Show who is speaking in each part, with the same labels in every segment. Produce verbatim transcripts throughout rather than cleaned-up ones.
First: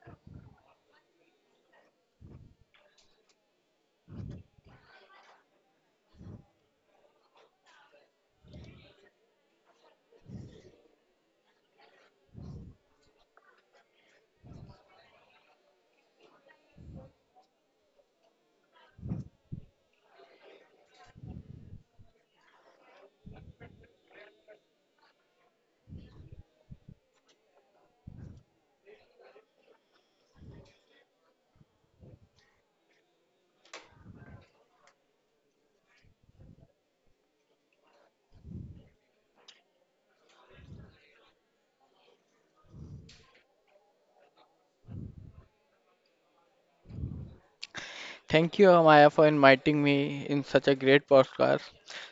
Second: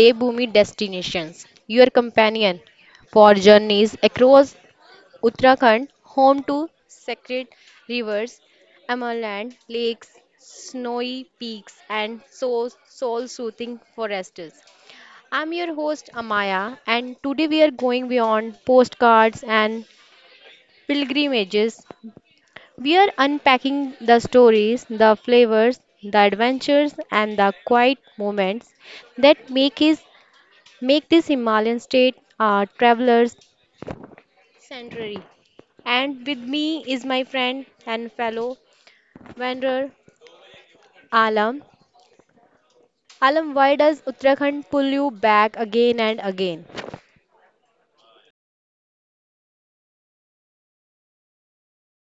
Speaker 1: Devbhoomi Destinations, your companion for journeys across Uttarakhand, home to sacred rivers, Amarland lakes, snowy peaks, and so soul-soothing forests. I'm your host Amaya, and today we are going beyond postcards and pilgrimages, we are unpacking the stories, the flavors, the adventures, and the quiet moments that make his make this Himalayan state a traveler's sanctuary. And with me is my friend and fellow wanderer Alam. Alam, why does Uttarakhand pull you back again and again?
Speaker 2: Thank you, Amaya, for inviting me in such a great podcast.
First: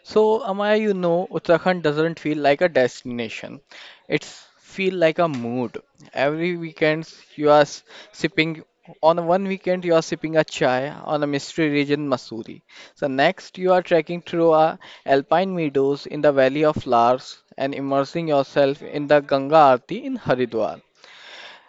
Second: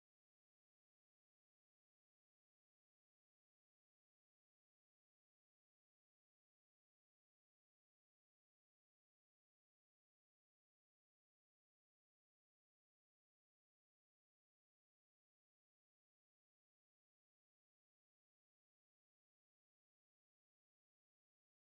Speaker 2: So, Amaya, you know, Uttarakhand doesn't feel like a destination. It's feel like a mood. Every weekend you are s- sipping on one weekend you are sipping a chai on a mystery region Masuri. So next you are trekking through a alpine meadows in the Valley of Flowers and immersing yourself in the Ganga Aarti in Haridwar.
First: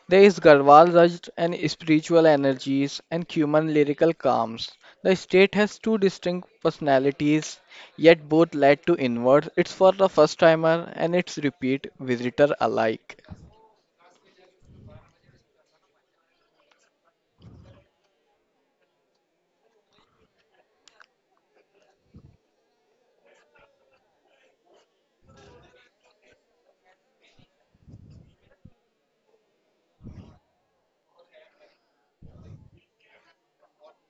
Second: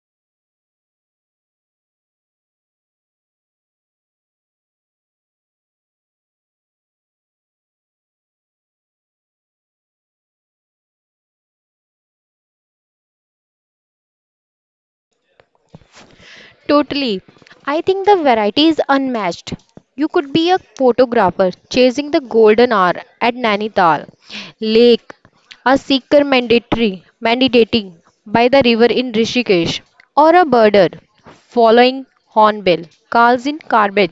Speaker 2: There is Garhwal Raj and spiritual energies and Cuman lyrical calms. The state has two distinct personalities, yet both led to inwards. It's for the first timer and it's repeat visitor alike.
Speaker 1: Totally. I think the variety is unmatched. You could be a photographer chasing the golden hour at Nainital Lake, a seeker mandatory mandating by the river in Rishikesh, or a birder following hornbill calls in Karbet,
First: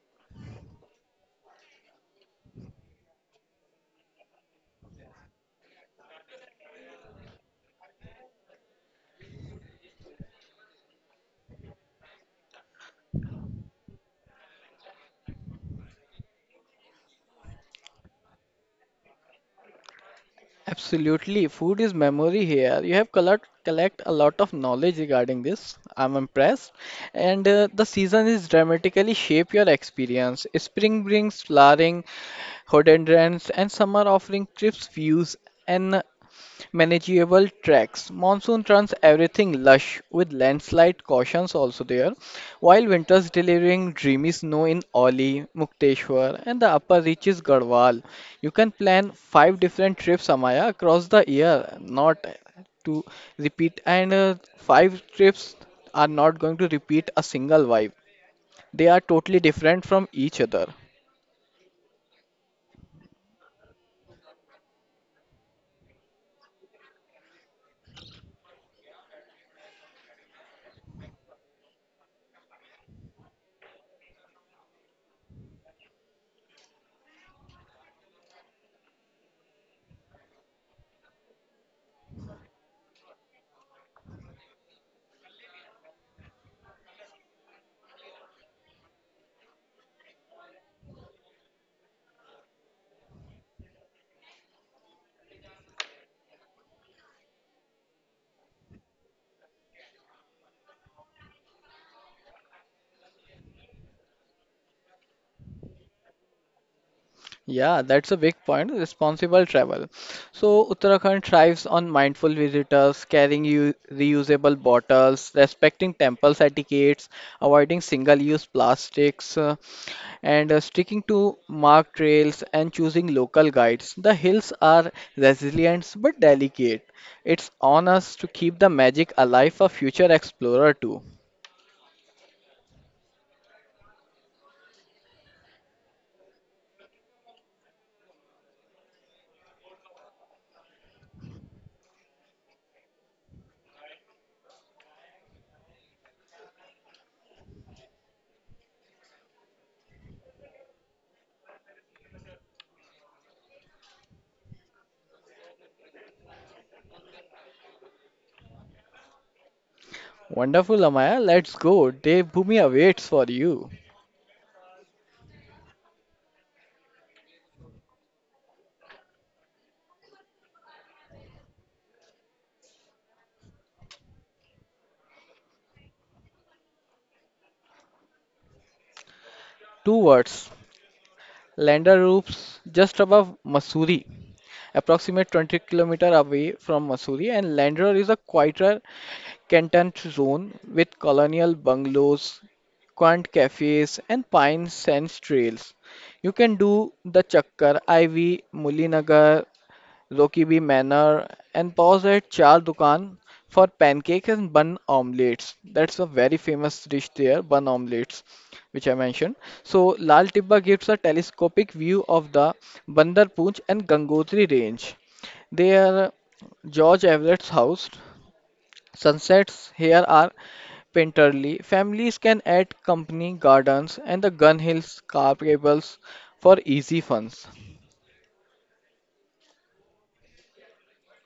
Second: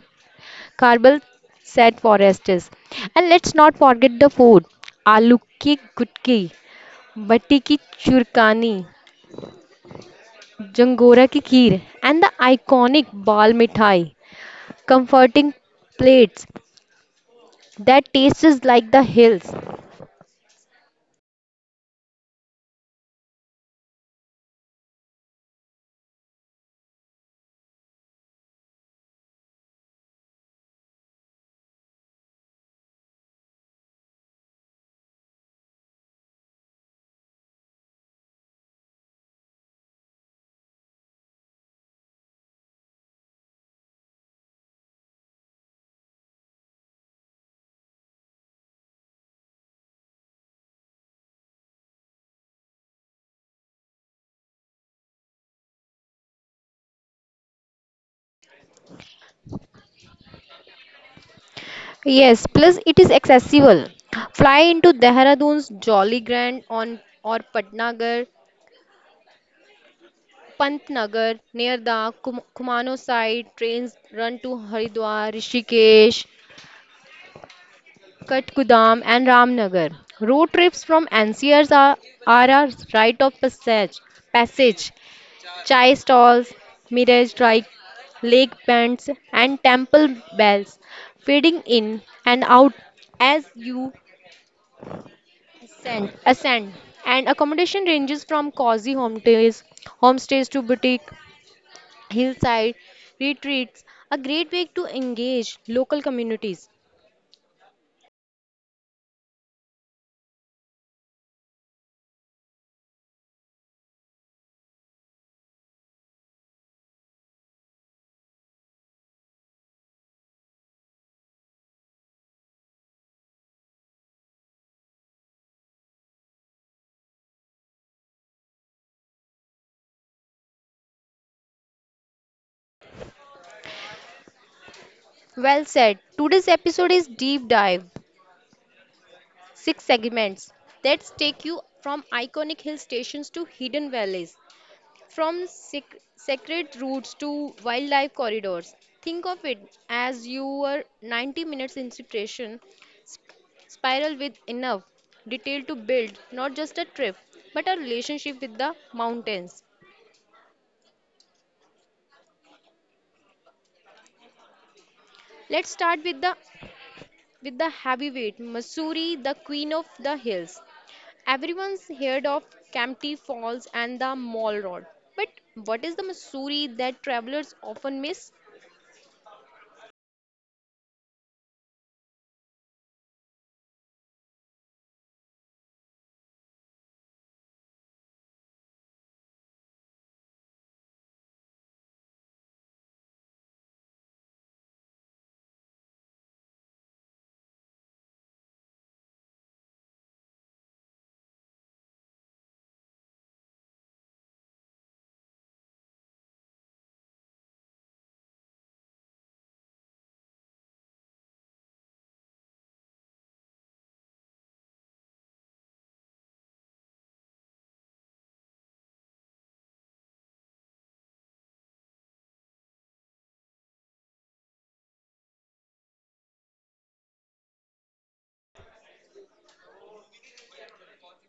Speaker 1: Karbal said Forestes. And let's not forget the food. Aloo ki gutki, batti ki churkani, jangora ki kheer, and the iconic bal mithai, comforting plates that tastes like the hills.
Speaker 2: Absolutely, food is memory here. You have collect, collect a lot of knowledge regarding this. I'm impressed. And uh, the season is dramatically shape your experience. Spring brings flowering rhododendrons and summer offering crisp views and manageable tracks. Monsoon turns everything lush with landslide cautions also there, while winters delivering dreamy snow in Oli, Mukteshwar, and the upper reaches Garhwal. You can plan five different trips, Amaya, across the year, not to repeat, and uh, five trips are not going to repeat a single vibe. They are totally different from each other.
Speaker 1: Yes, plus it is accessible. Fly into Dehradun's Jolly Grand on or Patnagar, Pantnagar near the Kum- Kumano side. Trains run to Haridwar, Rishikesh, Kathgudam and Ramnagar. Road trips from N C Rs are, are a rite of passage. Passage. Chai stalls, mirage like lake bands and temple bells fading in and out as you Ascent. Ascend. And accommodation ranges from cozy homestays, homestays to boutique hillside retreats, a great way to engage local communities.
Speaker 2: Yeah, that's a big point. Responsible travel. So, Uttarakhand thrives on mindful visitors, carrying u- reusable bottles, respecting temple etiquettes, avoiding single-use plastics, uh, and uh, sticking to marked trails and choosing local guides. The hills are resilient but delicate. It's on us to keep the magic alive for future explorer too.
Speaker 1: Well said. Today's episode is deep dive, six segments that take you from iconic hill stations to hidden valleys, from sec- sacred routes to wildlife corridors. Think of it as your ninety minutes instruction sp- spiral with enough detail to build not just a trip but a relationship with the mountains.
Speaker 2: Wonderful, Amaya. Let's go. Devbhoomi awaits for you.
Speaker 1: Let's start with the with the heavyweight Missouri, the queen of the hills. Everyone's heard of Campty Falls and the Mall Road, but what is the Missouri that travelers often miss?
Speaker 2: Two words. Lander roofs just above Mussoorie, approximately twenty kilometers away from Mussoorie, and Lander is a quieter Canton zone with colonial bungalows, quaint cafes, and pine sands trails. You can do the Chakkar, Ivy, Mullinagar, Lokibi Manor, and pause at Char Dukan for pancakes and bun omelets. That's a very famous dish there, bun omelets, which I mentioned. So Lal Tibba gives a telescopic view of the Bandar Punj and Gangotri range. Their George Everett's house. Sunsets here are painterly. Families can add company gardens and the Gun Hills car cables for easy funs.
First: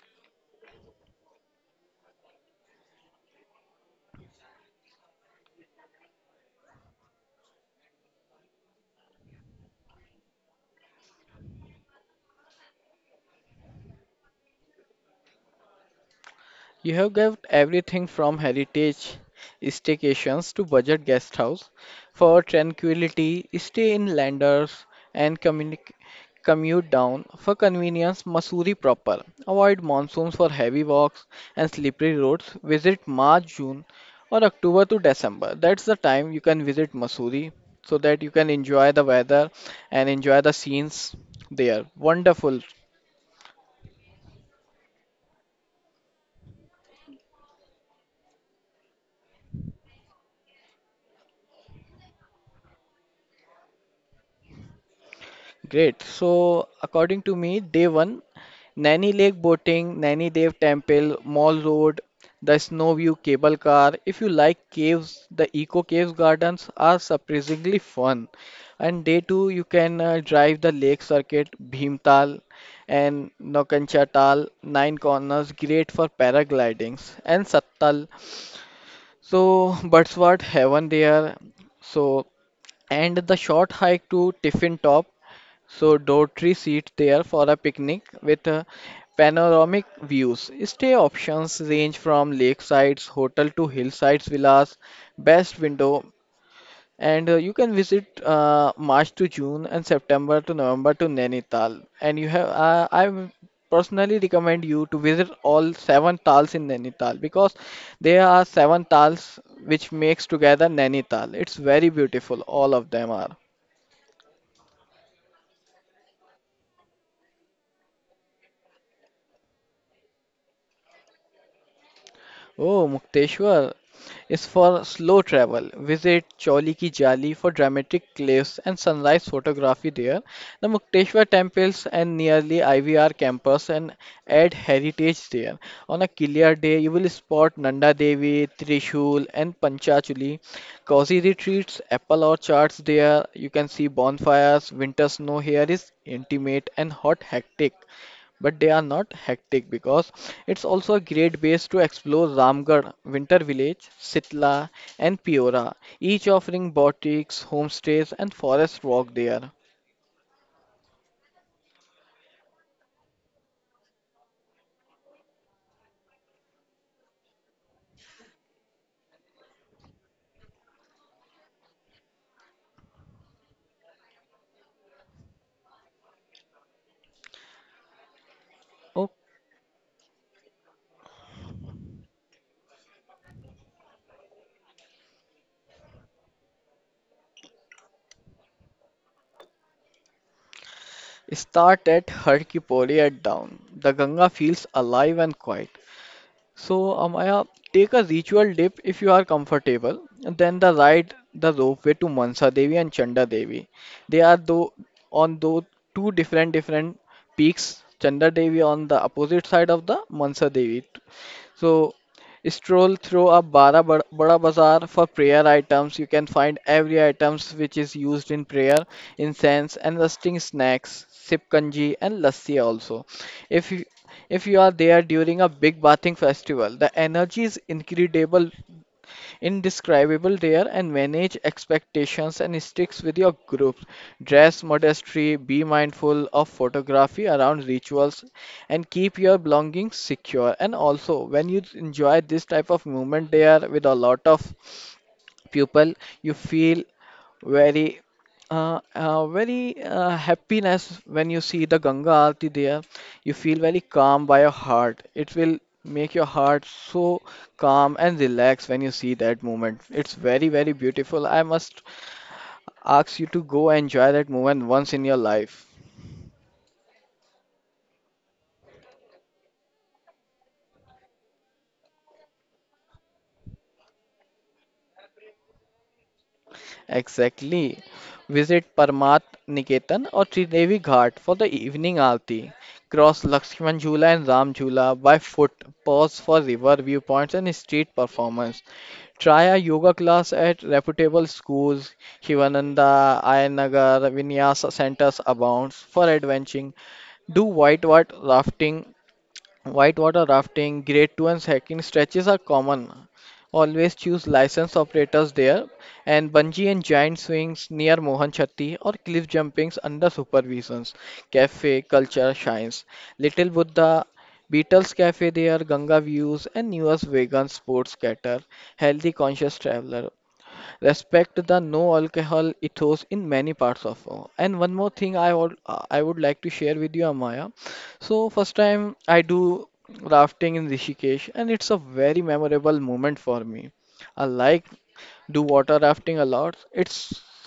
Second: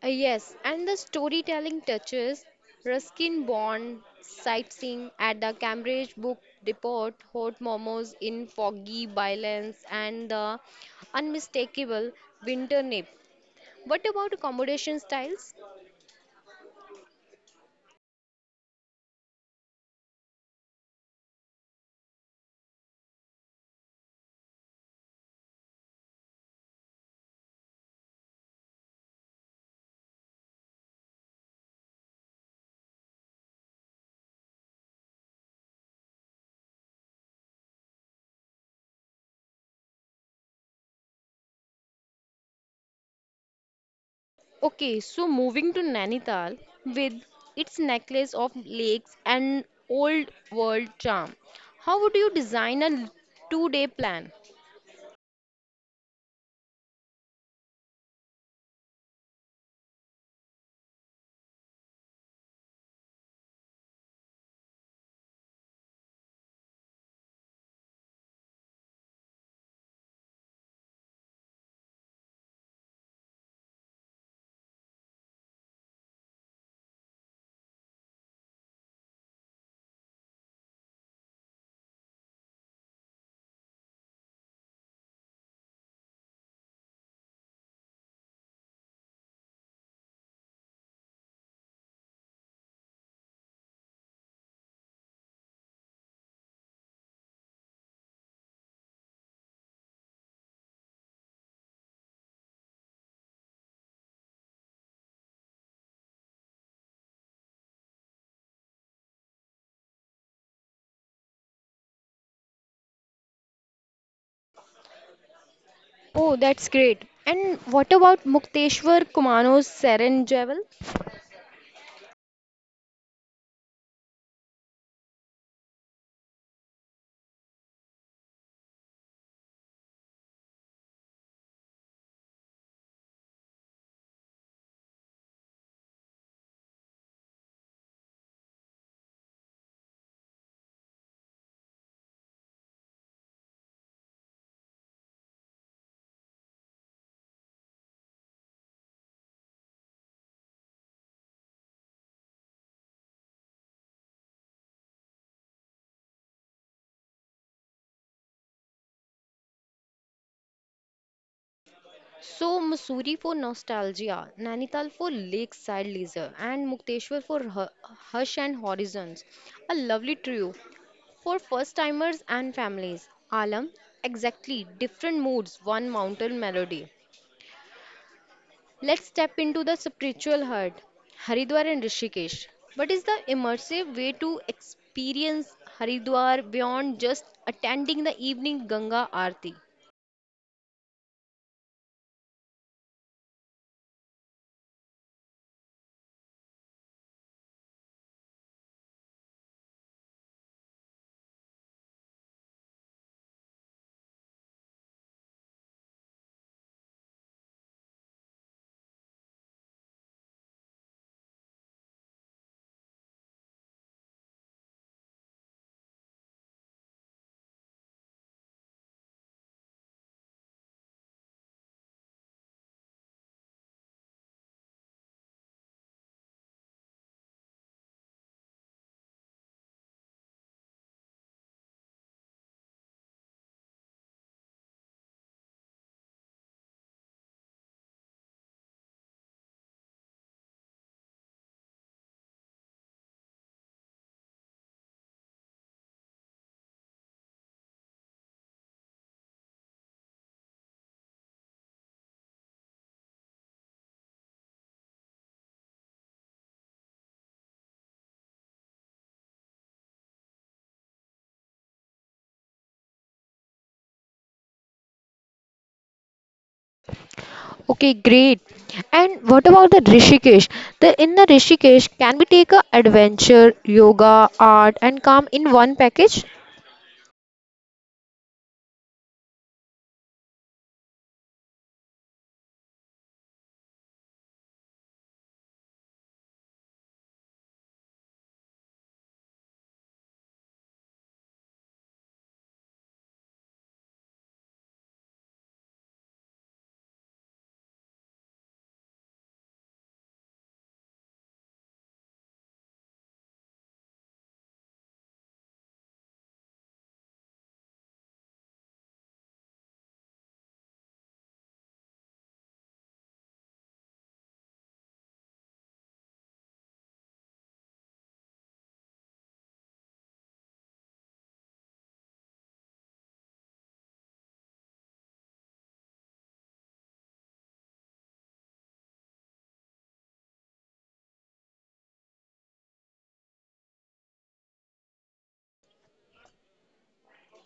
Speaker 1: Uh, yes, and the storytelling touches, Ruskin Bond sightseeing at the Cambridge Book Depot, hot momos in foggy violence, and the unmistakable winter nip. What about accommodation styles?
Speaker 2: You have got everything from heritage staycations to budget guest house for tranquility, stay in landers and communi- commute down for convenience Mussoorie proper. Avoid monsoons for heavy walks and slippery roads. Visit March, June or October to December. That's the time you can visit Mussoorie so that you can enjoy the weather and enjoy the scenes there. Wonderful.
Speaker 1: Okay, so moving to Nainital with its necklace of lakes and old world charm. How would you design a two day plan?
Speaker 2: Great. So, according to me, day one, Naini Lake boating, Naini Dev Temple, Mall Road, the Snow View cable car. If you like caves, the Eco Caves gardens are surprisingly fun. And day two, you can uh, drive the lake circuit, Bhimtal and Nokancha Nine Corners, great for paraglidings, and Sattal. So, Birdswat Heaven there. So, and the short hike to Tiffin Top. So Daughtry sit there for a picnic with uh, panoramic views. Stay options range from lakesides, hotel to hillsides villas, best window, and uh, you can visit uh, March to June and September to November to Nainital. And you have uh, I w- personally recommend you to visit all seven tals in Nainital because there are seven tals which makes together Nainital. It's very beautiful. All of them are.
Speaker 1: Oh, that's great. And what about Mukteshwar Kumano's Seren Jewel?
Speaker 2: Oh, Mukteshwar is for slow travel. Visit Choli Ki Jali for dramatic cliffs and sunrise photography there. The Mukteshwar temples and nearly I V R campus and add heritage there. On a clear day, you will spot Nanda Devi, Trishul, and Panchachuli. Cozy retreats, apple orchards there. You can see bonfires. Winter snow here is intimate and hot hectic but they are not hectic because it's also a great base to explore Ramgarh, Winter Village, Sitla, and Peora, each offering boutiques, homestays, and forest walk there.
Speaker 1: So, Mussoorie for nostalgia, Nainital for lakeside leisure, and Mukteshwar for hu- hush and horizons. A lovely trio for first timers and families. Alam, exactly, different moods, one mountain melody. Let's
Speaker 2: Oh,
Speaker 1: step into the spiritual heart, Haridwar and Rishikesh. What is the immersive way to experience Haridwar beyond just attending the evening Ganga Aarti?
Speaker 2: start at Har Ki Pauri at dawn. The Ganga feels alive and quiet. So, Amaya, take a ritual dip if you are comfortable, and then the ride the ropeway to Mansa Devi and Chanda Devi. They are though on though two different different peaks. Chanda Devi on the opposite side of the Mansa Devi. So stroll through a Bara Bada Bada Bazaar for prayer items. You can find every items which is used in prayer, incense and rusting snacks, sip kanji and lassi also. If you if you are there during a big bathing festival, the energy is incredible indescribable there and manage expectations and sticks with your group. Dress modestly, be mindful of photography around rituals and keep your belongings secure. And also when you enjoy this type of movement there with a lot of people you feel very uh, uh, very uh, happiness when you see the Ganga Aarti there. You feel very calm by your heart. It will make your heart so calm and relaxed when you see that moment. It's very, very beautiful. I must ask you to go enjoy that moment once in your life.
Speaker 1: Okay, great. And what about the Rishikesh? The in the Rishikesh, can we take a adventure, yoga, art, and calm in one package?
Speaker 2: Exactly. Visit Parmat Niketan or Tridevi Ghat for the evening aarti. Cross Lakshman Jhula and Ram Jhula by foot. Pause for river viewpoints and street performance. Try a yoga class at reputable schools. Hivananda, Ayanagar, Vinyasa centers abounds for adventuring. Do whitewater rafting Whitewater rafting, grade two and hiking stretches are common. Always choose licensed operators there and bungee and giant swings near Mohan Chatti or cliff jumpings under supervisions. Cafe culture shines. Little Buddha, Beatles Cafe there, Ganga views and newest vegan sports cater. Healthy conscious traveler respect the no alcohol ethos in many parts of uh, and one more thing I would uh, i would like to share with you, Amaya, so first time I do rafting in Rishikesh and it's a very memorable moment for me. I like do water rafting a lot. It's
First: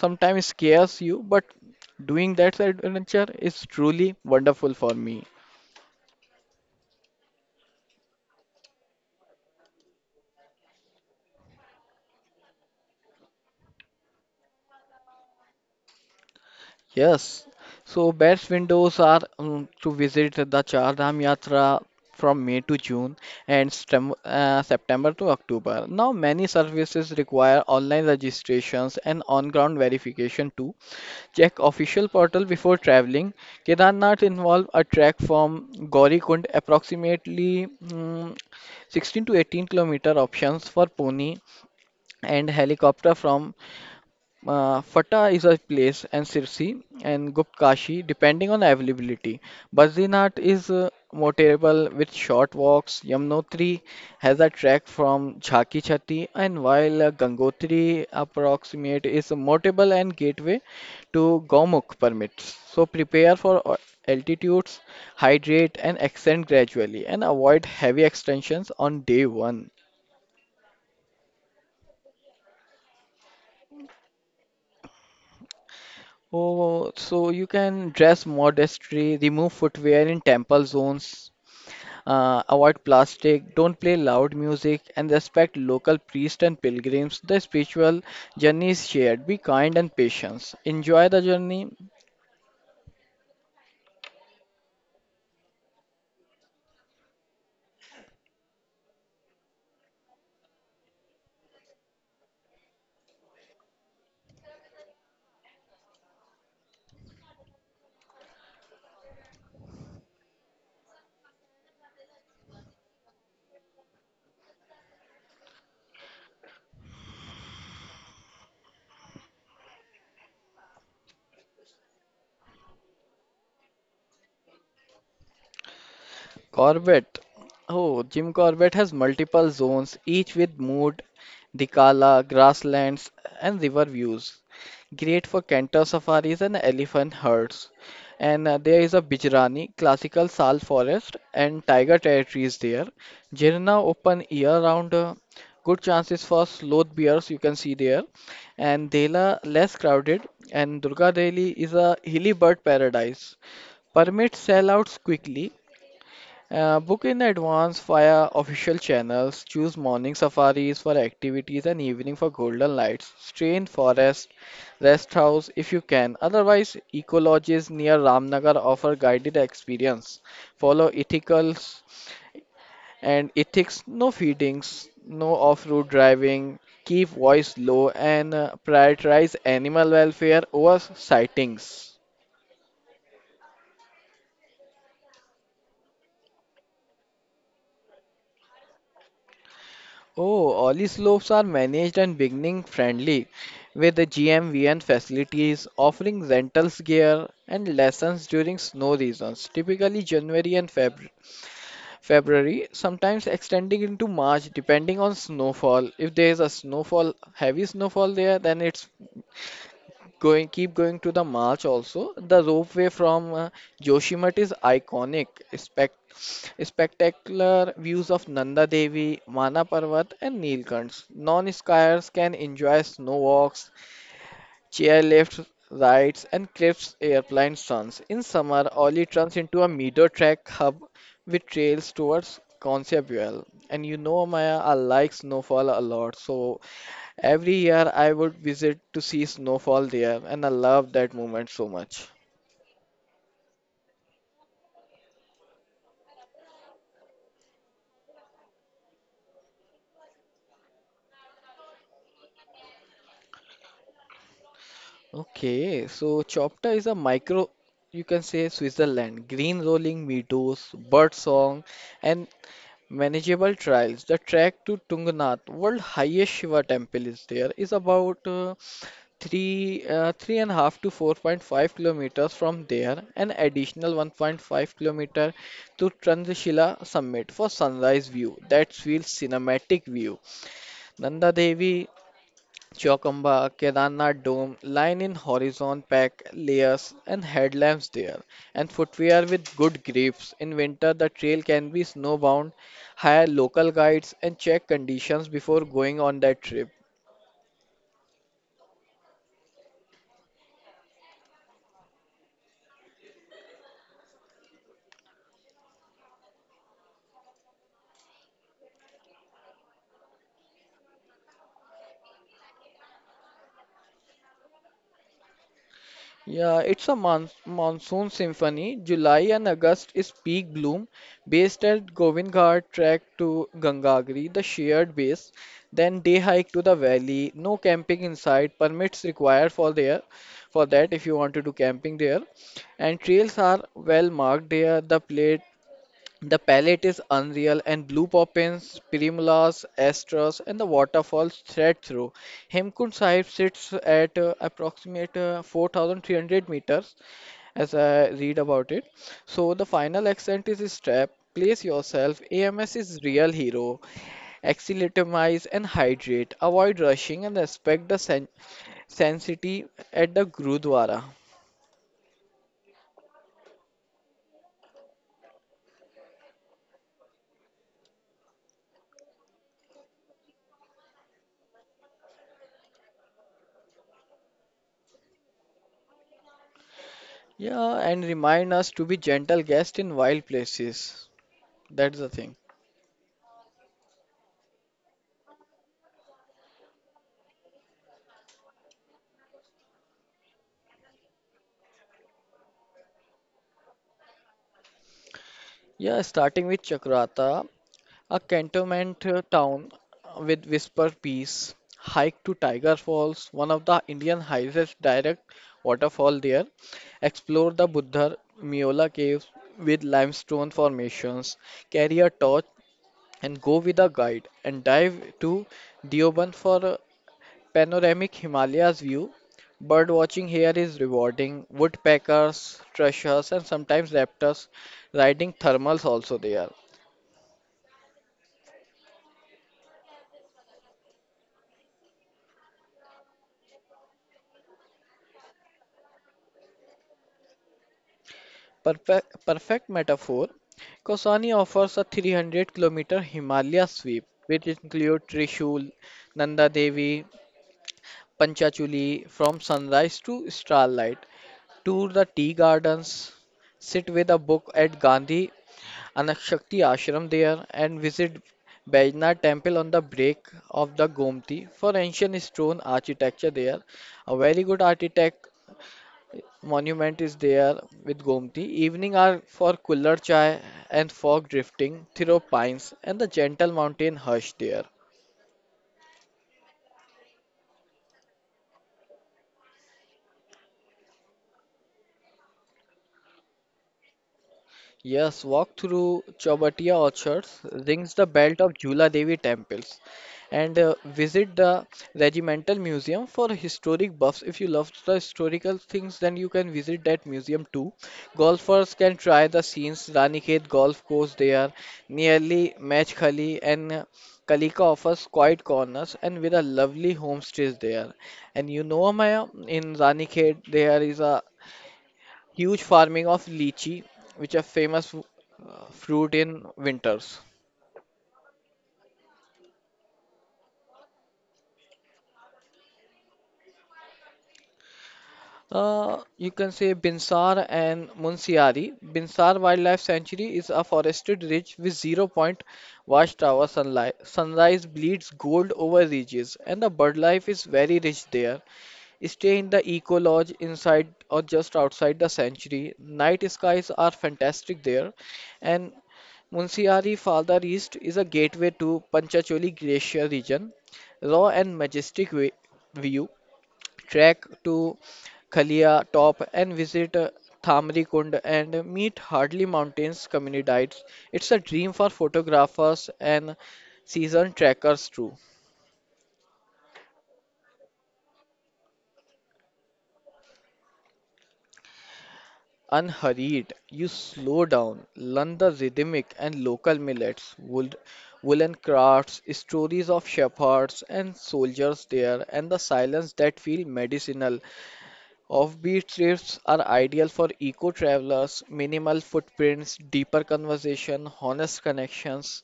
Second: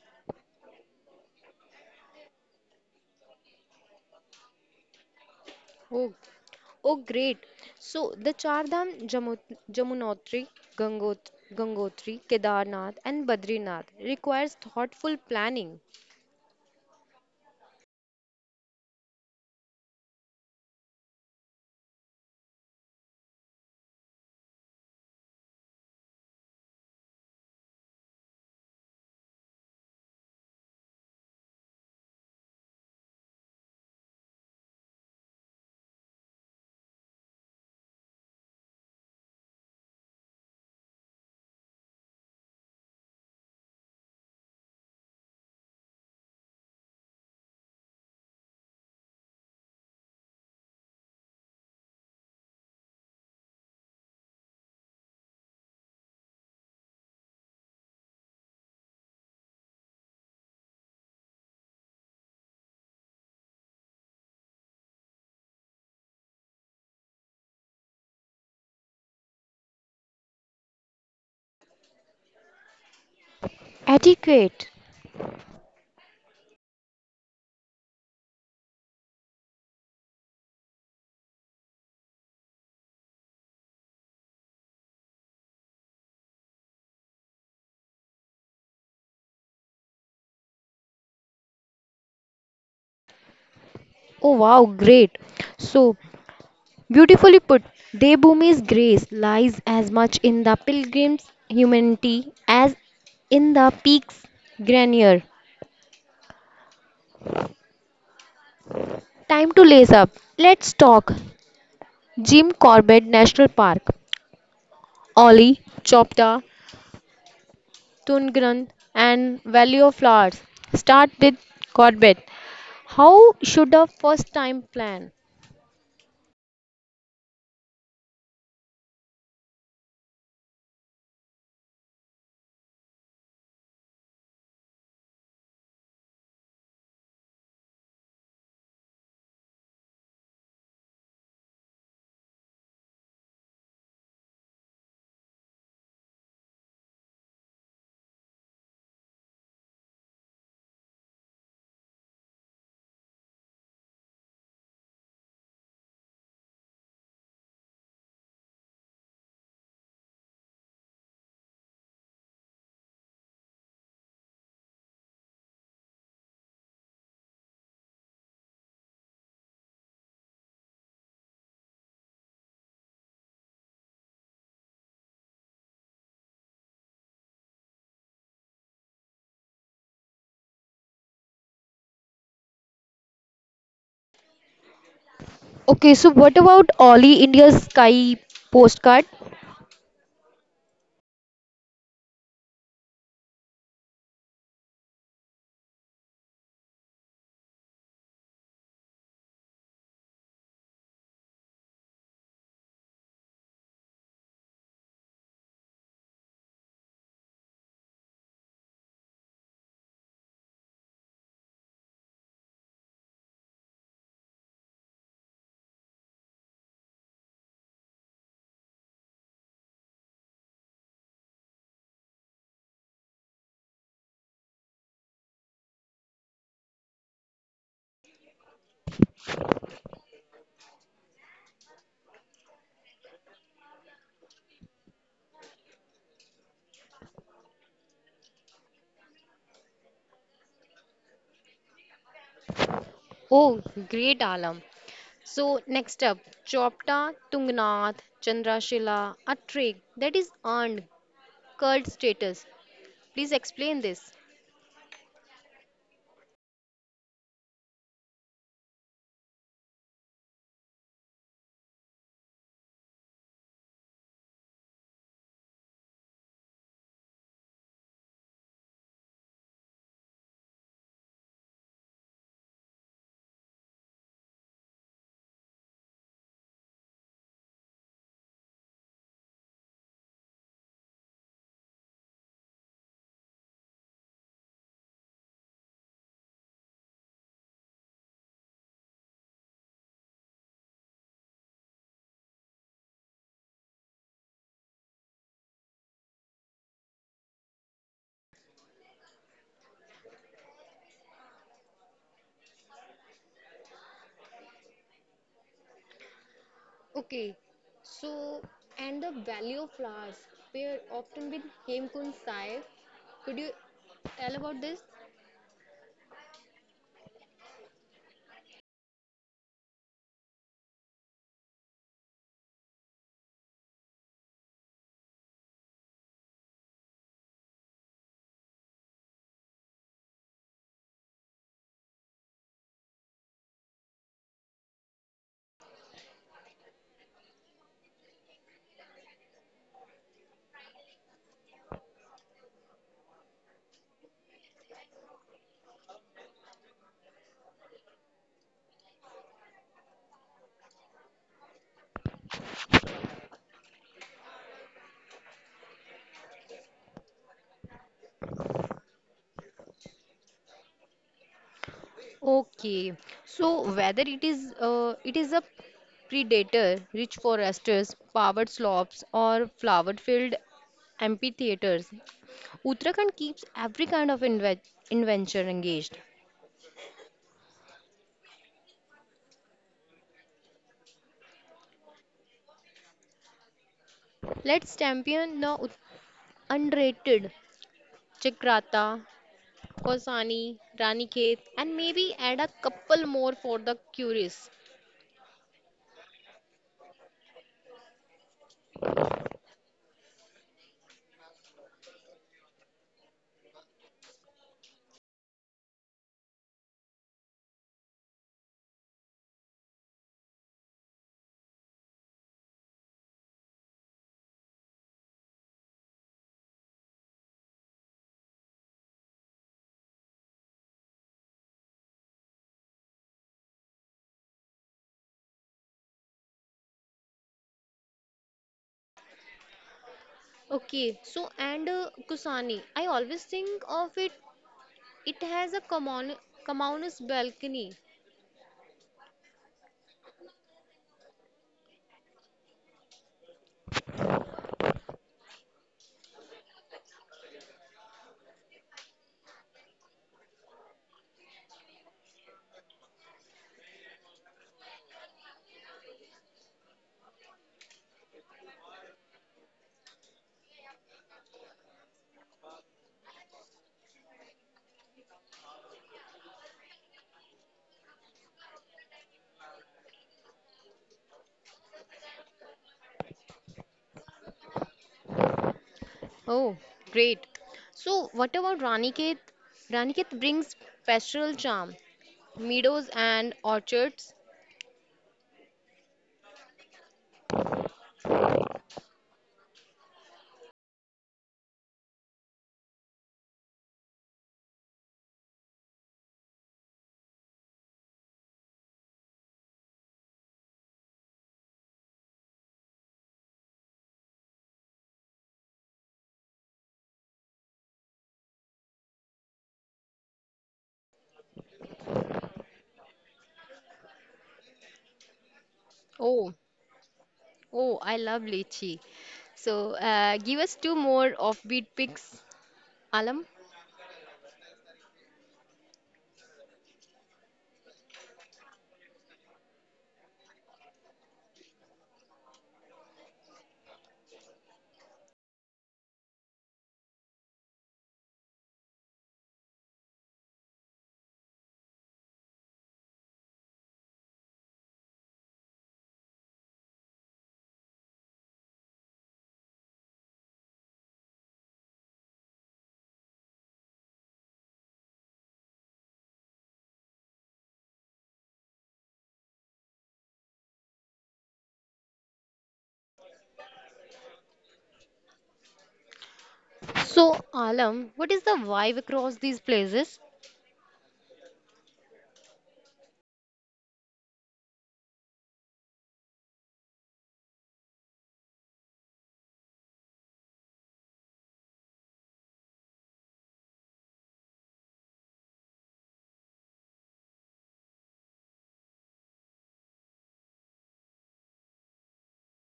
Speaker 2: sometimes scares you but doing that adventure is truly wonderful for me.
Speaker 1: Oh, oh, great. So the Char Dham Jamut- Jamunotri, Gangot- Gangotri, Kedarnath, and Badrinath requires thoughtful planning.
Speaker 2: Yes, so best windows are um, to visit the Char Dham Yatra from May to June and stem, uh, September to October. Now, many services require online registrations and on-ground verification too. Check official portal before traveling. Kedarnath involve a trek from Gaurikund, approximately mm, sixteen to eighteen kilometer options for pony and helicopter from uh, Fata is a place and Sirsi and Guptkashi depending on availability. Badrinath is uh, more terrible with short walks. Yamnotri has a track from Jhaki Chhati and while uh, Gangotri approximate is a motable and gateway to Gomukh permits. So prepare for o- altitudes, hydrate and ascend gradually and avoid heavy extensions on day one.
Speaker 1: Adequate.
Speaker 2: Oh, so you can dress modestly, remove footwear in temple zones, uh, avoid plastic, don't play loud music, and respect local priests and pilgrims. The spiritual journey is shared. Be kind and patient. Enjoy the journey.
Speaker 1: Oh, wow, great. So beautifully put, Devbhumi's grace lies as much in the pilgrim's humanity as in the peak's grandeur. Time to lace up. Let's talk. Jim Corbett National Park. Ollie, Chopta, Tungren and Valley of Flowers. Start with Corbett. How should a first time plan?
Speaker 2: Corbett. Oh, Jim Corbett has multiple zones, each with mood, Dikala, grasslands, and river views. Great for canter safaris and elephant herds. And uh, there is a Bijrani, classical sal forest, and tiger territories there. Jirna open year-round. Uh, good chances for sloth bears you can see there. And Dela less crowded. And Durga Deli is a hilly bird paradise. Permits sell out quickly, uh, book in advance via official channels. Choose morning safaris for activities and evening for golden lights. Stay in forest, rest house if you can. Otherwise, eco lodges near Ramnagar offer guided experience. Follow ethicals and ethics. No feedings, no off-road driving. Keep voice low and uh, prioritize animal welfare over sightings.
Speaker 1: Okay, so what about Ollie, India's Sky postcard?
Speaker 2: Oh, Ollie slopes are managed and beginning friendly, with the G M V N facilities offering rentals gear and lessons during snow seasons, typically January and February. February, sometimes extending into March depending on snowfall. If there is a snowfall, heavy snowfall there, then it's Going, keep going to the march also. The ropeway from uh, Joshimath is iconic. Spect spectacular views of Nanda Devi, Mana Parvat, and Neelkants. Non-skiers can enjoy snow walks, chairlift rides, and cliffs airplane stunts. In summer, Oli turns into a meadow track hub with trails towards Concebuel. And you know, Maya, I like snowfall a lot, so every year I would visit to see snowfall there, and I love that moment so much.
Speaker 1: Oh, great Alam. So next up, Chopta, Tungnath, Chandrashila, a trick that is earned cult status. Please explain this.
Speaker 2: Okay, so Chopta is a micro, you can say Switzerland. Green rolling meadows, bird song, and manageable trials. The trek to Tungnath, world highest Shiva temple, is there, is about uh, three uh, three and a half to four point five kilometers from there, an additional one point five kilometer to Trandrashila summit for sunrise view. That feels cinematic view. Nanda Devi Chokomba, Kedarnath Dome, line in horizon pack layers and headlamps there, and footwear with good grips. In winter, the trail can be snowbound. Hire local guides and check conditions before going on that trip.
Speaker 1: Okay, so and the Valley of flowers pair often with Hemkun Sai. Could you tell about this?
Speaker 2: Yeah, it's a mon monsoon symphony. July and August is peak bloom, based at Govindghat trek to Gangagri, the shared base. Then day hike to the valley. No camping inside. Permits required for there, for that if you want to do camping there. And trails are well marked there. The pla the palette is unreal, and blue poppins, primulas, astras, and the waterfalls thread through. Hemkund Sahib sits at uh, approximate uh, four thousand three hundred meters, as I read about it. So the final accent is strap. Place yourself. A M S is real hero. Axilatomize and hydrate. Avoid rushing and respect the sen- sanctity at the Gurudwara.
Speaker 1: Okay, so whether it is uh, it is a predator, rich foresters, powered slopes, or flower-filled amphitheaters, Uttarakhand keeps every kind of inve adventure engaged.
Speaker 2: Yeah, and remind us to be gentle guests in wild places. That's the thing.
Speaker 1: Let's champion the ut- unrated Chakrata, Kosani, Ranikhet, and maybe add a couple more for the curious.
Speaker 2: Yeah, starting with Chakrata, a cantonment uh, town with whisper peace. Hike to Tiger Falls, one of the Indian highest direct waterfall there. Explore the Buddha Miola caves with limestone formations. Carry a torch and go with a guide and dive to Deoband for a panoramic Himalayas view. Bird watching here is rewarding. Woodpeckers, thrushes, and sometimes raptors riding thermals also there.
Speaker 1: Okay, so and uh, Kusani, I always think of it. It has a common, communist balcony.
Speaker 2: Perfect, perfect metaphor. Kosani offers a three hundred kilometer Himalaya sweep, which includes Trishul, Nanda Devi, Panchachuli from sunrise to starlight. Tour the tea gardens, sit with a book at Gandhi Anakshakti Ashram there, and visit Baijnath temple on the break of the Gomti for ancient stone architecture there. A very good architect monument is there with Gomti. Evening are for cooler chai and fog drifting through pines and the gentle mountain hush there.
Speaker 1: Oh, great. So, what about Raniket? Raniket brings pastoral charm, meadows and orchards.
Speaker 2: Yes, walk through Chowbatiya orchards, rings the belt of Jula Devi temples, and uh, visit the Regimental Museum for historic buffs. If you love the historical things, then you can visit that museum too. Golfers can try the scenes, Ranikhet Golf Course there, nearly Match Khali, and uh, Kalika offers quiet corners and with a lovely homestays there. And you know, Maya, in Ranikhet there is a huge farming of lychee, which are famous uh, fruit
Speaker 1: Oh,
Speaker 2: in winters.
Speaker 1: oh, I love lychee. So, uh, give us two more offbeat picks, Alam.
Speaker 2: Uh, you can say Binsar and Munsiari. Binsar Wildlife Sanctuary is a forested ridge with zero point watchtower sunlight. Sunrise bleeds gold over ridges, and the bird life is very rich there. Stay in the eco lodge inside or just outside the sanctuary. Night skies are fantastic there, and Munsiyari farther east is a gateway to Panchacholi Glacier region. Raw and majestic vi- view. Trek to Kalia Top and visit uh, Thamri Kund and meet Hardly Mountains community diets. It's a dream for photographers and season trekkers too.
Speaker 1: So, Alam, what is the vibe across these places?
Speaker 2: Unhurried, you slow down, learn the rhythmic and local millets, wool, woolen crafts, stories of shepherds and soldiers there, and the silence that feel medicinal. Offbeat trips are ideal for eco travelers, minimal footprints, deeper conversation, honest connections,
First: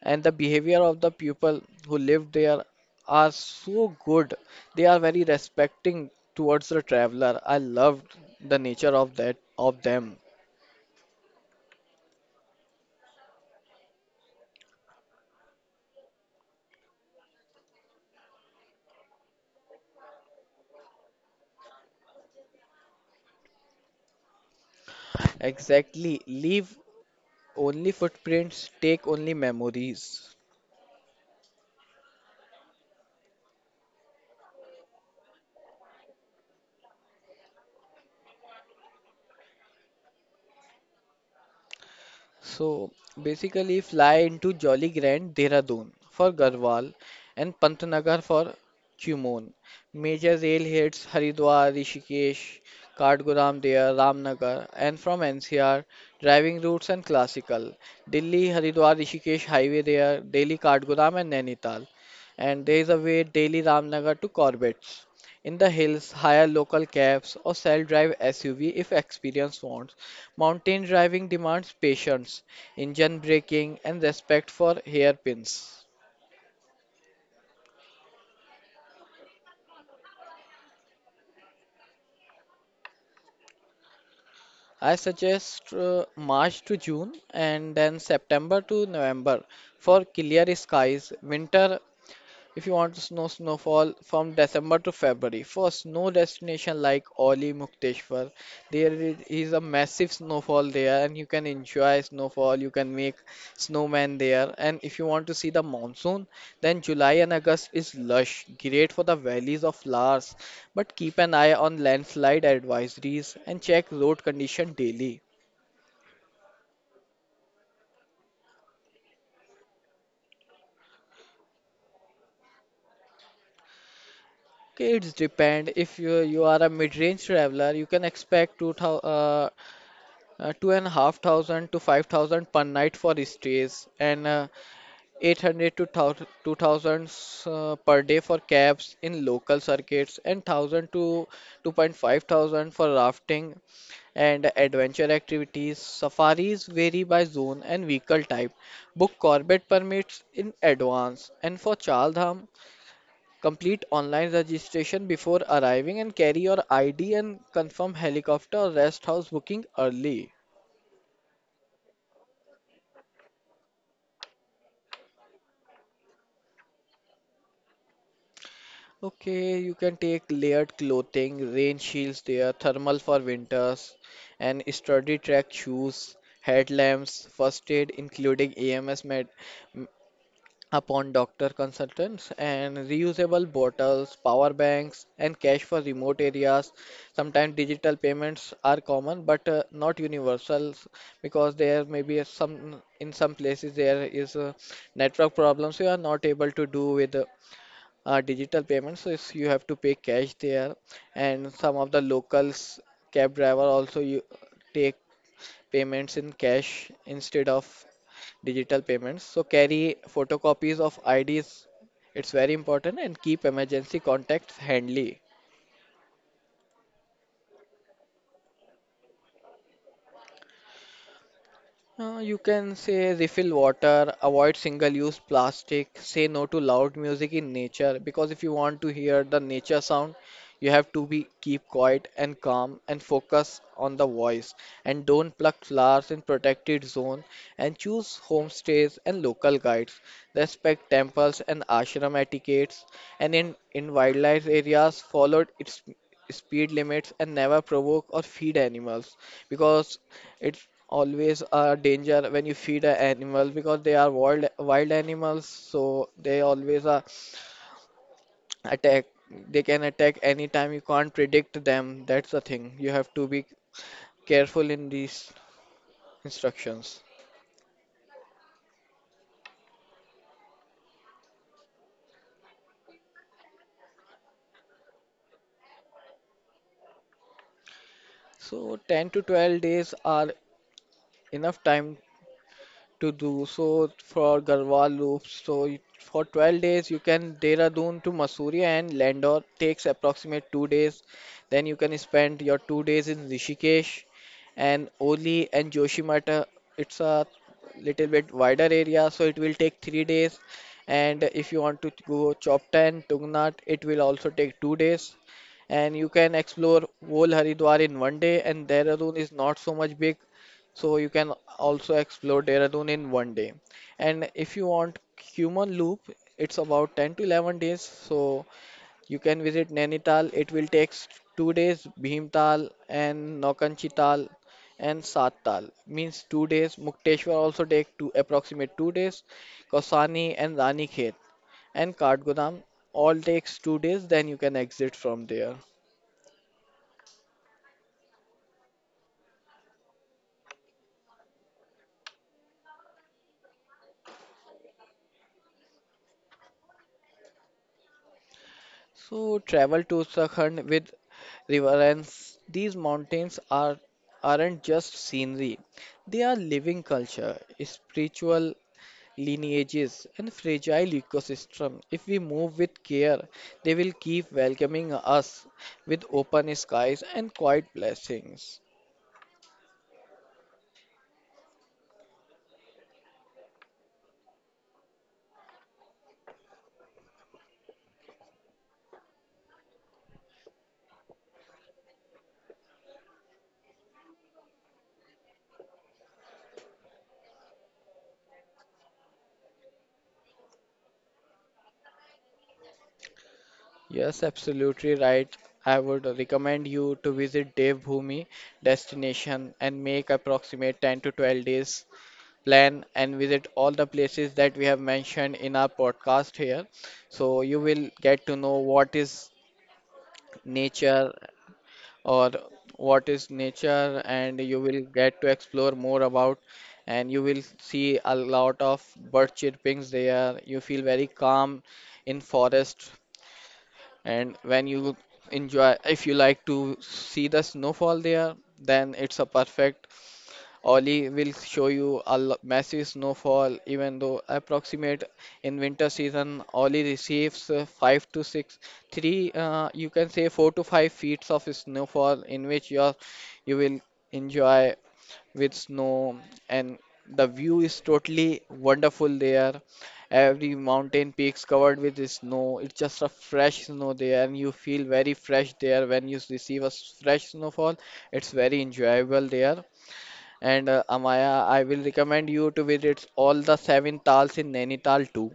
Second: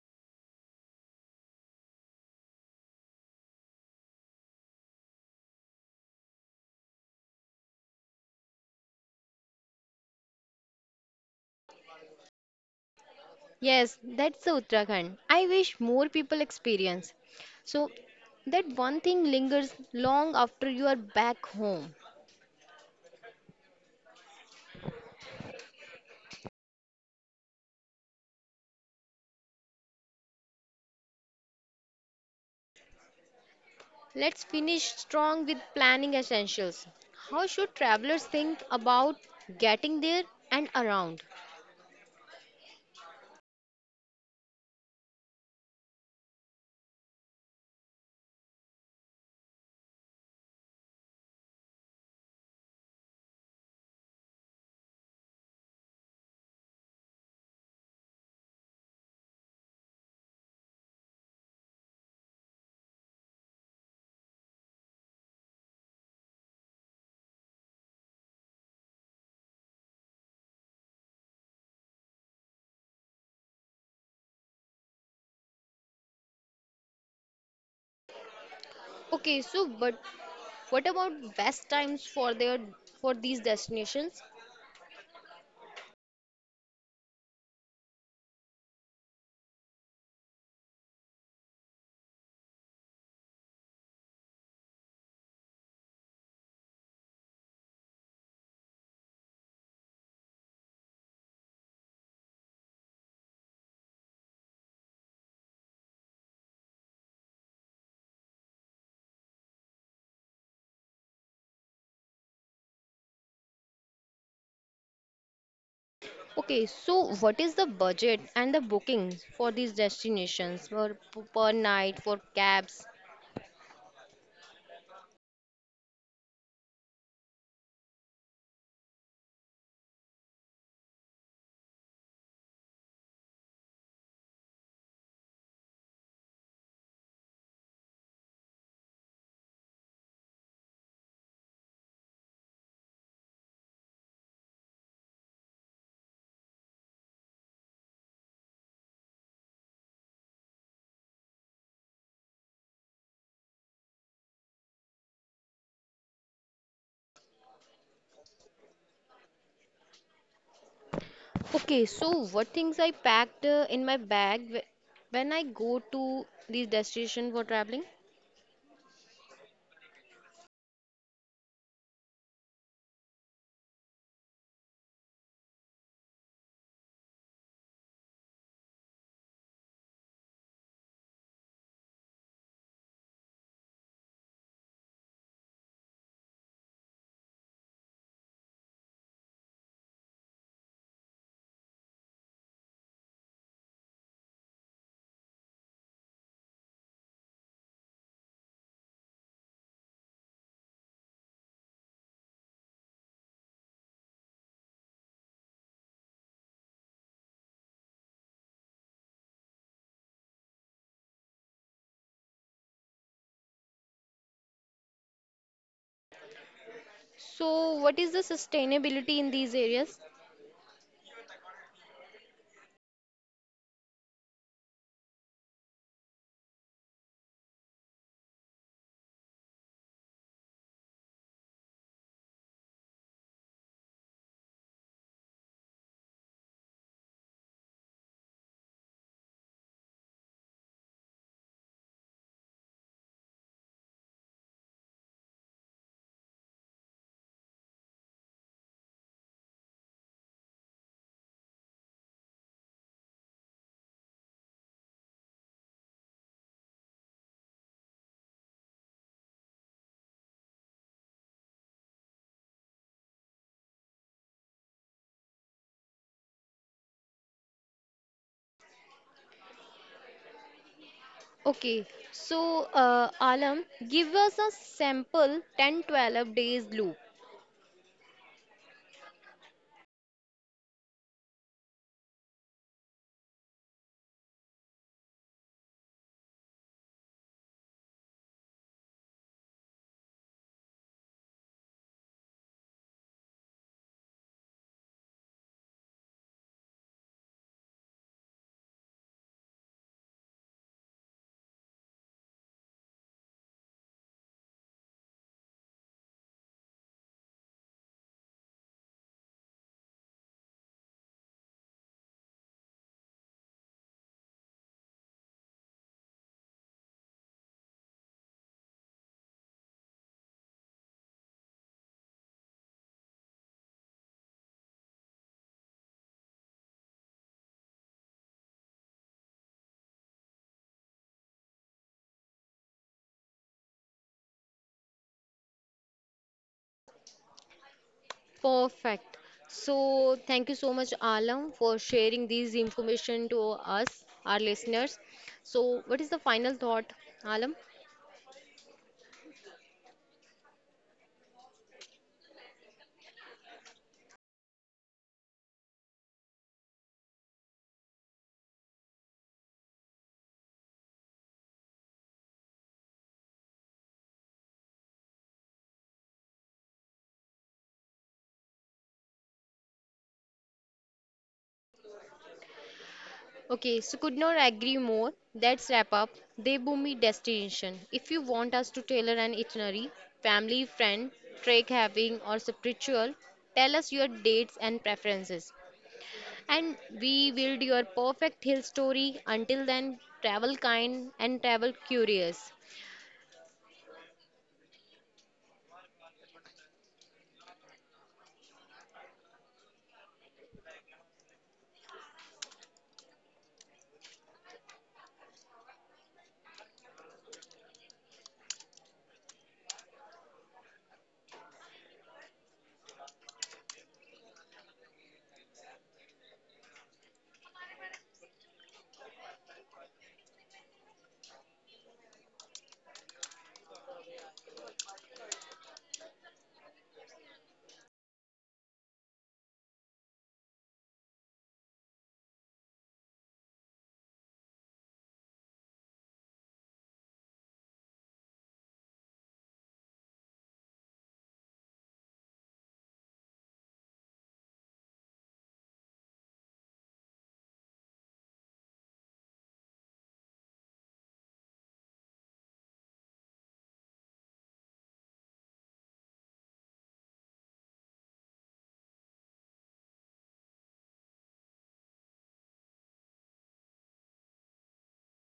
Speaker 2: and the behavior of the people who live there are so good. They are very respecting towards the traveler. I loved the nature of that of them.
Speaker 1: Yes, that's the Uttarakhand. I wish more people experience. So, that one thing lingers long after you are back home.
Speaker 2: Exactly. Leave only footprints, take only memories.
Speaker 1: Let's finish strong with planning essentials. How should travelers think about getting there and around?
Speaker 2: So basically, fly into Jolly Grand Dehradun for Garhwal and Pantnagar for Qumon. Major rail heads Haridwar, Rishikesh, Kathgodam there, Ramnagar, and from N C R, driving routes and classical. Delhi, Haridwar, Rishikesh highway there, Delhi, Kathgodam, and Nainital. And there is a way Delhi, Ramnagar to Corbett's. In the hills, hire local cabs or self-drive S U V if experience wants. Mountain driving demands patience, engine braking, and respect for hairpins.
Speaker 1: Okay, so but what about best times for their for these destinations?
Speaker 2: I suggest uh, March to June and then September to November for clear skies. Winter, if you want to snow snowfall from December to February, for snow destination like Oli Mukteshwar, there is is a massive snowfall there, and you can enjoy snowfall. You can make snowmen there, and if you want to see the monsoon, then July and August is lush, great for the valleys of flowers. But keep an eye on landslide advisories and check road condition daily.
Speaker 1: Okay, so what is the budget and the bookings for these destinations per, per night for cabs?
Speaker 2: Okay, it's depend. If you you are a mid-range traveler, you can expect two thousand, uh, uh, two and a half thousand to five thousand per night for stays and uh, eight hundred to two thousand uh, per day for cabs in local circuits and one thousand to two point five thousand for rafting and adventure activities. Safaris vary by zone and vehicle type. Book corvette permits in advance, and for chaldham complete online registration before arriving and carry your id and confirm helicopter or rest house booking early.
Speaker 1: Okay, so what things I packed uh, in my bag wh- when I go to these destinations for traveling?
Speaker 2: Okay, you can take layered clothing, rain shields there, thermal for winters, and sturdy track shoes, headlamps, first aid including A M S med m- upon doctor consultants, and reusable bottles, power banks, and cash for remote areas. Sometimes digital payments are common but uh, not universal because there may be a some in some places there is a network problem, so you are not able to do with uh, uh, digital payments so it's- you have to pay cash there, and some of the locals cab driver also you take payments in cash instead of digital payments, so carry photocopies of I Ds. It's very important, and keep emergency contacts handy.
Speaker 1: So what is the sustainability in these areas?
Speaker 2: Uh, you can say refill water, avoid single-use plastic, say no to loud music in nature because if you want to hear the nature sound, you have to be keep quiet and calm and focus on the voice, and don't pluck flowers in protected zone, and choose homestays and local guides. Respect temples and ashram etiquettes, and in, in wildlife areas follow its speed limits and never provoke or feed animals because it's always a danger when you feed an animal because they are wild wild animals, so they always are attack. They can attack anytime. You can't predict them. That's the thing. You have to be careful in these instructions.
Speaker 1: Okay, so uh, Alam, give us a sample ten twelve days loop.
Speaker 2: So ten to twelve days are enough time to do so for Garhwal loops. So you- for twelve days you can Dehradun to Mussoorie and Landor takes approximate two days. Then you can spend your two days in Rishikesh and Oli and Joshimata. It's a little bit wider area so it will take three days. And if you want to go Chopta and Tungnath it will also take two days, and you can explore whole Haridwar in one day, and Dehradun is not so much big, so you can also explore Dehradun in one day. And if you want human loop, it's about ten to eleven days. So you can visit Nainital. It will take two days, Bhimtal and Naukanchital and Sattal means two days. Mukteshwar also take two approximate two days. Kausani and Ranikhet and Kathgodam all takes two days. Then you can exit from there.
Speaker 1: Perfect. So, thank you so much, Alam, for sharing these information to us, our listeners. So, what is the final thought, Alam?
Speaker 2: So travel to Uttarakhand with reverence. These mountains are aren't just scenery. They are living culture, spiritual lineages and fragile ecosystem. If we move with care, they will keep welcoming us with open skies and quiet blessings.
Speaker 1: Okay, so could not agree more. That's wrap up. Devbhoomi destination. If you want us to tailor an itinerary, family, friend, trek having, or spiritual, tell us your dates and preferences. And we build your perfect hill story. Until then, travel kind and travel curious.
Speaker 2: Yes, absolutely right. I would recommend you to visit Dev Bhumi destination and make approximate ten to twelve days plan and visit all the places that we have mentioned in our podcast here. So you will get to know what is nature or what is nature, and you will get to explore more about, and you will see a lot of bird chirpings there. You feel very calm in forest, and when you enjoy, if you like to see the snowfall there, then it's a perfect. Oli will show you a l- massive snowfall, even though approximate in winter season, Oli receives uh, five to six, three, uh, you can say four to five feet of snowfall, in which you you will enjoy with snow, and the view is totally wonderful there. Every mountain peaks covered with the snow. It's just a fresh snow there, and you feel very fresh there when you receive a s- fresh snowfall. It's very enjoyable there. And uh, Amaya, I will recommend you to visit all the seven tals in Nainital too,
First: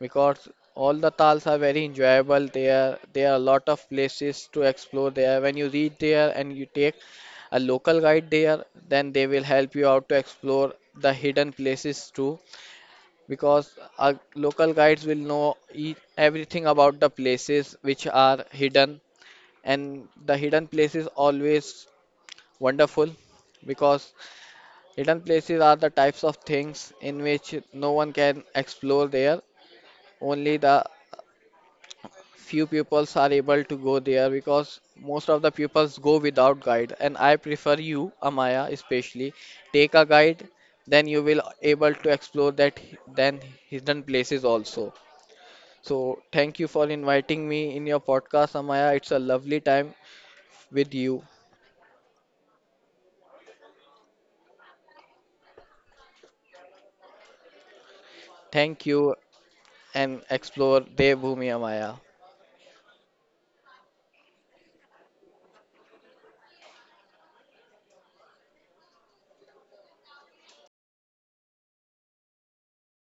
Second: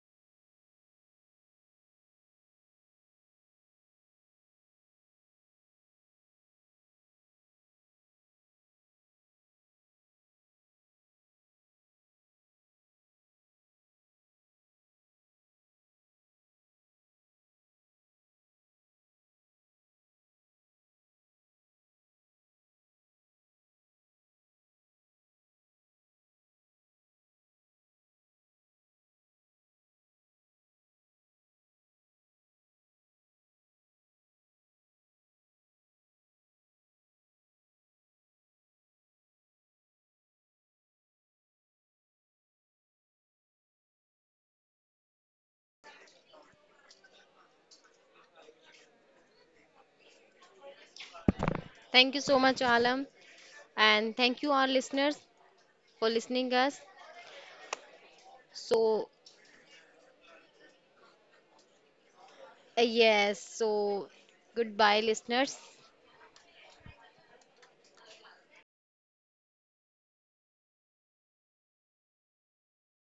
Speaker 2: because all the tals are very enjoyable there. There are a lot of places to explore there. When you reach there and you take a local guide there, then they will help you out to explore the hidden places too, because our local guides will know e everything about the places which are hidden, and the hidden places always wonderful because hidden places are the types of things in which no one can explore there. Only the few pupils are able to go there because most of the pupils go without guide. And I prefer you, Amaya, especially take a guide, then you will able to explore that hi- then hidden places also. So thank you for inviting me in your podcast, Amaya. It's a lovely time with you.
Speaker 1: Thank you so much, Alam. And thank you, our listeners, for listening us.
Speaker 2: Thank
Speaker 1: So,
Speaker 2: you and explore Devbhoomi, Amaya.
Speaker 1: uh, yes, so goodbye, listeners.